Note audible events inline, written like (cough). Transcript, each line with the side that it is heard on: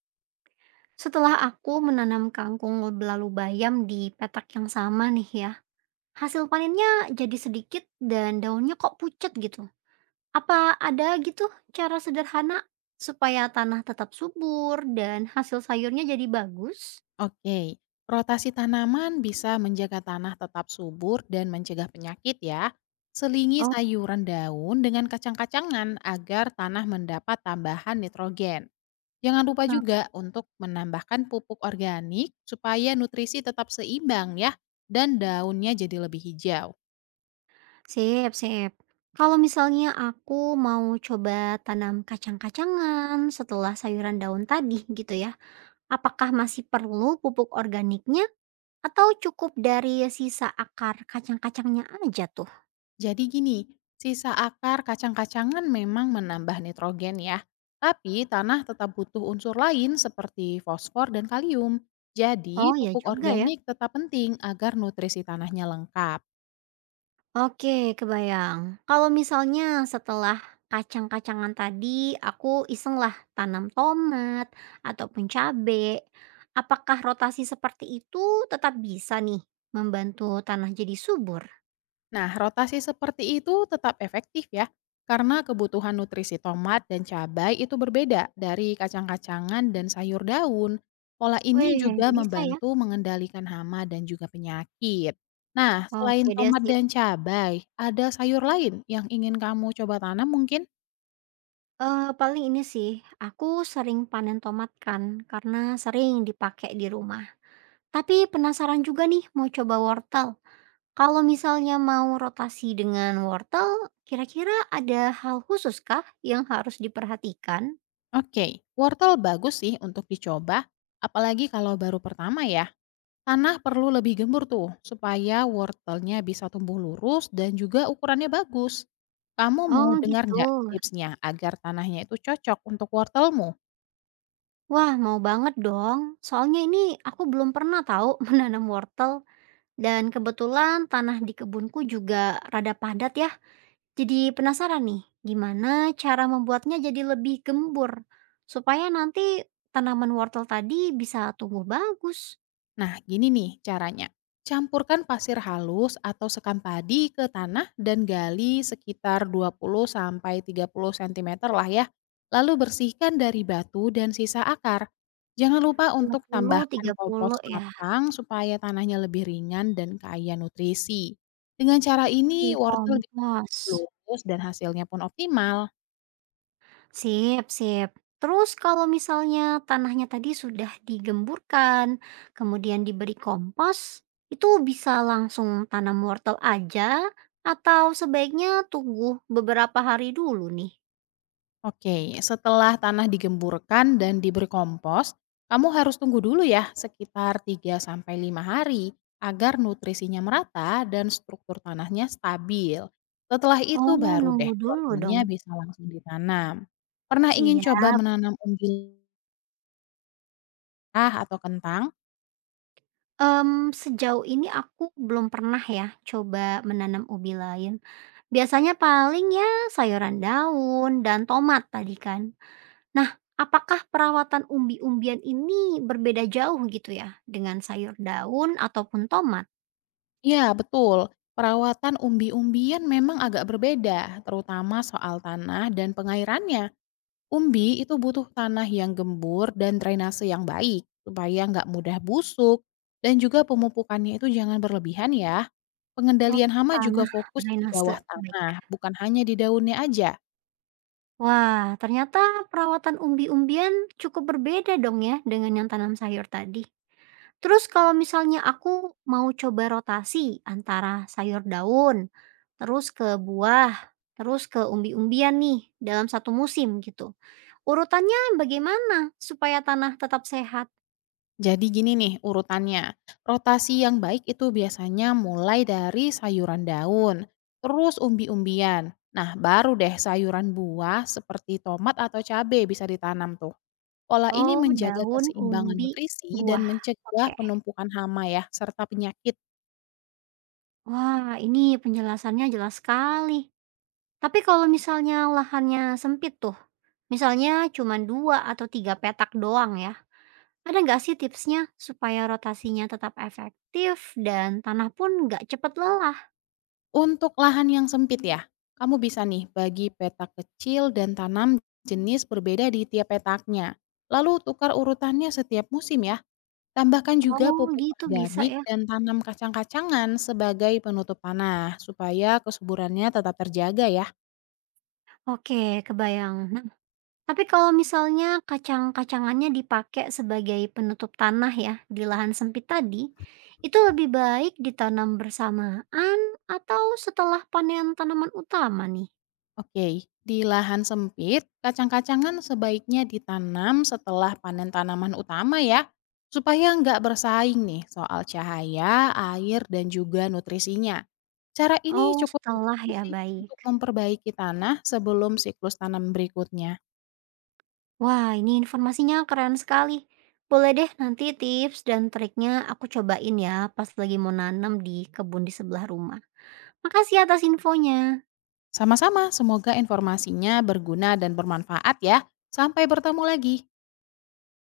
right: Setelah aku menanam kangkung belalu bayam di petak yang sama nih ya, hasil panennya jadi sedikit dan daunnya kok pucat gitu. Apa ada gitu cara sederhana supaya tanah tetap subur dan hasil sayurnya jadi bagus?
left: Oke, rotasi tanaman bisa menjaga tanah tetap subur dan mencegah penyakit ya. Selingi
right: Oh,
left: sayuran daun dengan kacang-kacangan agar tanah mendapat tambahan nitrogen. Jangan lupa
right: nah,
left: juga untuk menambahkan pupuk organik supaya nutrisi tetap seimbang ya dan daunnya jadi lebih hijau.
right: sip, sip. Kalau misalnya aku mau coba tanam kacang-kacangan setelah sayuran daun tadi gitu ya, apakah masih perlu pupuk organiknya atau cukup dari sisa akar kacang-kacangnya aja tuh?
left: Jadi gini, sisa akar kacang-kacangan memang menambah nitrogen ya, tapi tanah tetap butuh unsur lain seperti fosfor dan kalium. Jadi,
right: Oh ya
left: pupuk
right: juga ya.
left: organik tetap penting agar nutrisi tanahnya lengkap.
right: Oke, kebayang. Kalau misalnya setelah kacang-kacangan tadi aku iseng lah tanam tomat ataupun cabe, apakah rotasi seperti itu tetap bisa nih membantu tanah jadi subur?
left: Nah, rotasi seperti itu tetap efektif ya, karena kebutuhan nutrisi tomat dan cabai itu berbeda dari kacang-kacangan dan sayur daun. Pola ini
right: Weh,
left: juga
right: bisa ya?
left: membantu mengendalikan hama dan juga penyakit. Nah, selain
right: Oke deh
left: tomat
right: sip.
left: dan cabai, ada sayur lain yang ingin kamu coba tanam mungkin?
right: Paling ini sih, aku sering panen tomat kan karena sering dipakai di rumah. Tapi penasaran juga nih mau coba wortel. Kalau misalnya mau rotasi dengan wortel, kira-kira ada hal khusus kah yang harus diperhatikan?
left: Oke, wortel bagus sih untuk dicoba, apalagi kalau baru pertama ya. Tanah perlu lebih gembur tuh, supaya wortelnya bisa tumbuh lurus dan juga ukurannya bagus. Kamu mau
right: Oh
left: dengar
right: gitu.
left: nggak tipsnya agar tanahnya itu cocok untuk wortelmu?
right: Wah, mau banget dong. Soalnya ini aku belum pernah tahu (laughs) menanam wortel dan kebetulan tanah di kebunku juga rada padat ya. Jadi penasaran nih, gimana cara membuatnya jadi lebih gembur supaya nanti tanaman wortel tadi bisa tumbuh bagus.
left: Nah, gini nih caranya. Campurkan pasir halus atau sekam padi ke tanah dan gali sekitar 20 sampai 30 cm lah ya. Lalu bersihkan dari batu dan sisa akar. Jangan lupa
right: dua
left: untuk
right: puluh
left: tambahkan
right: tiga
left: kompos
right: puluh ya?
left: matang supaya tanahnya lebih ringan dan kaya nutrisi. Dengan cara ini
right: Oke,
left: wortel bisa
right: kompos.
left: lurus dan hasilnya pun optimal.
right: Sip sip. Terus kalau misalnya tanahnya tadi sudah digemburkan, kemudian diberi kompos, itu bisa langsung tanam wortel aja atau sebaiknya tunggu beberapa hari dulu nih?
left: Oke, setelah tanah digemburkan dan diberi kompos, kamu harus tunggu dulu ya sekitar 3 sampai 5 hari agar nutrisinya merata dan struktur tanahnya stabil. Setelah itu
right: Oh,
left: baru deh
right: nunggu dulu dong.
left: sorghumnya bisa langsung ditanam. Pernah ingin coba
right: Siap.
left: menanam umbi merah atau kentang?
right: Sejauh ini aku belum pernah ya coba menanam ubi lain. Biasanya paling ya sayuran daun dan tomat tadi kan. Nah, apakah perawatan umbi-umbian ini berbeda jauh gitu ya dengan sayur daun ataupun tomat?
left: Ya, betul. Perawatan umbi-umbian memang agak berbeda, terutama soal tanah dan pengairannya. Umbi itu butuh tanah yang gembur dan drainase yang baik supaya nggak mudah busuk dan juga pemupukannya itu jangan berlebihan ya.
right: Oh,
left: Pengendalian hama juga
right: tanah
left: fokus di
right: drainase.
left: bawah
right: Baik.
left: tanah, bukan hanya di daunnya aja.
right: Wah, ternyata perawatan umbi-umbian cukup berbeda dong ya dengan yang tanam sayur tadi. Terus kalau misalnya aku mau coba rotasi antara sayur daun, terus ke buah, terus ke umbi-umbian nih dalam satu musim gitu. Urutannya bagaimana supaya tanah tetap sehat?
left: Jadi gini nih urutannya, rotasi yang baik itu biasanya mulai dari sayuran daun, terus umbi-umbian. Nah baru deh sayuran buah seperti tomat atau cabai bisa ditanam tuh. Pola ini
right: Oh,
left: menjaga
right: daun
left: keseimbangan
right: umbi
left: nutrisi dan
right: buah.
left: mencegah
right: Oke.
left: penumpukan hama ya, serta penyakit.
right: Wah, ini penjelasannya jelas sekali. Tapi kalau misalnya lahannya sempit tuh, misalnya cuma dua atau tiga petak doang ya, ada nggak sih tipsnya supaya rotasinya tetap efektif dan tanah pun nggak cepet lelah?
left: Untuk lahan yang sempit ya, kamu bisa nih bagi petak kecil dan tanam jenis berbeda di tiap petaknya. Lalu tukar urutannya setiap musim ya. Tambahkan juga
right: Oh,
left: pupuk
right: gitu bisa
left: organik
right: ya.
left: dan tanam kacang-kacangan sebagai penutup tanah supaya kesuburannya tetap terjaga ya.
right: Oke, kebayang. Nah, tapi kalau misalnya kacang-kacangannya dipakai sebagai penutup tanah ya, di lahan sempit tadi, itu lebih baik ditanam bersamaan atau setelah panen tanaman utama nih?
left: Oke, di lahan sempit, kacang-kacangan sebaiknya ditanam setelah panen tanaman utama ya, supaya nggak bersaing nih soal cahaya, air, dan juga nutrisinya. Cara ini
right: Oh,
left: cukup
right: setelah
left: membantu
right: ya,
left: sih
right: baik.
left: untuk memperbaiki tanah sebelum siklus tanam berikutnya.
right: Wah, ini informasinya keren sekali. Boleh deh nanti tips dan triknya aku cobain ya pas lagi mau nanam di kebun di sebelah rumah. Makasih atas infonya.
left: Sama-sama, semoga informasinya berguna dan bermanfaat ya. Sampai bertemu lagi.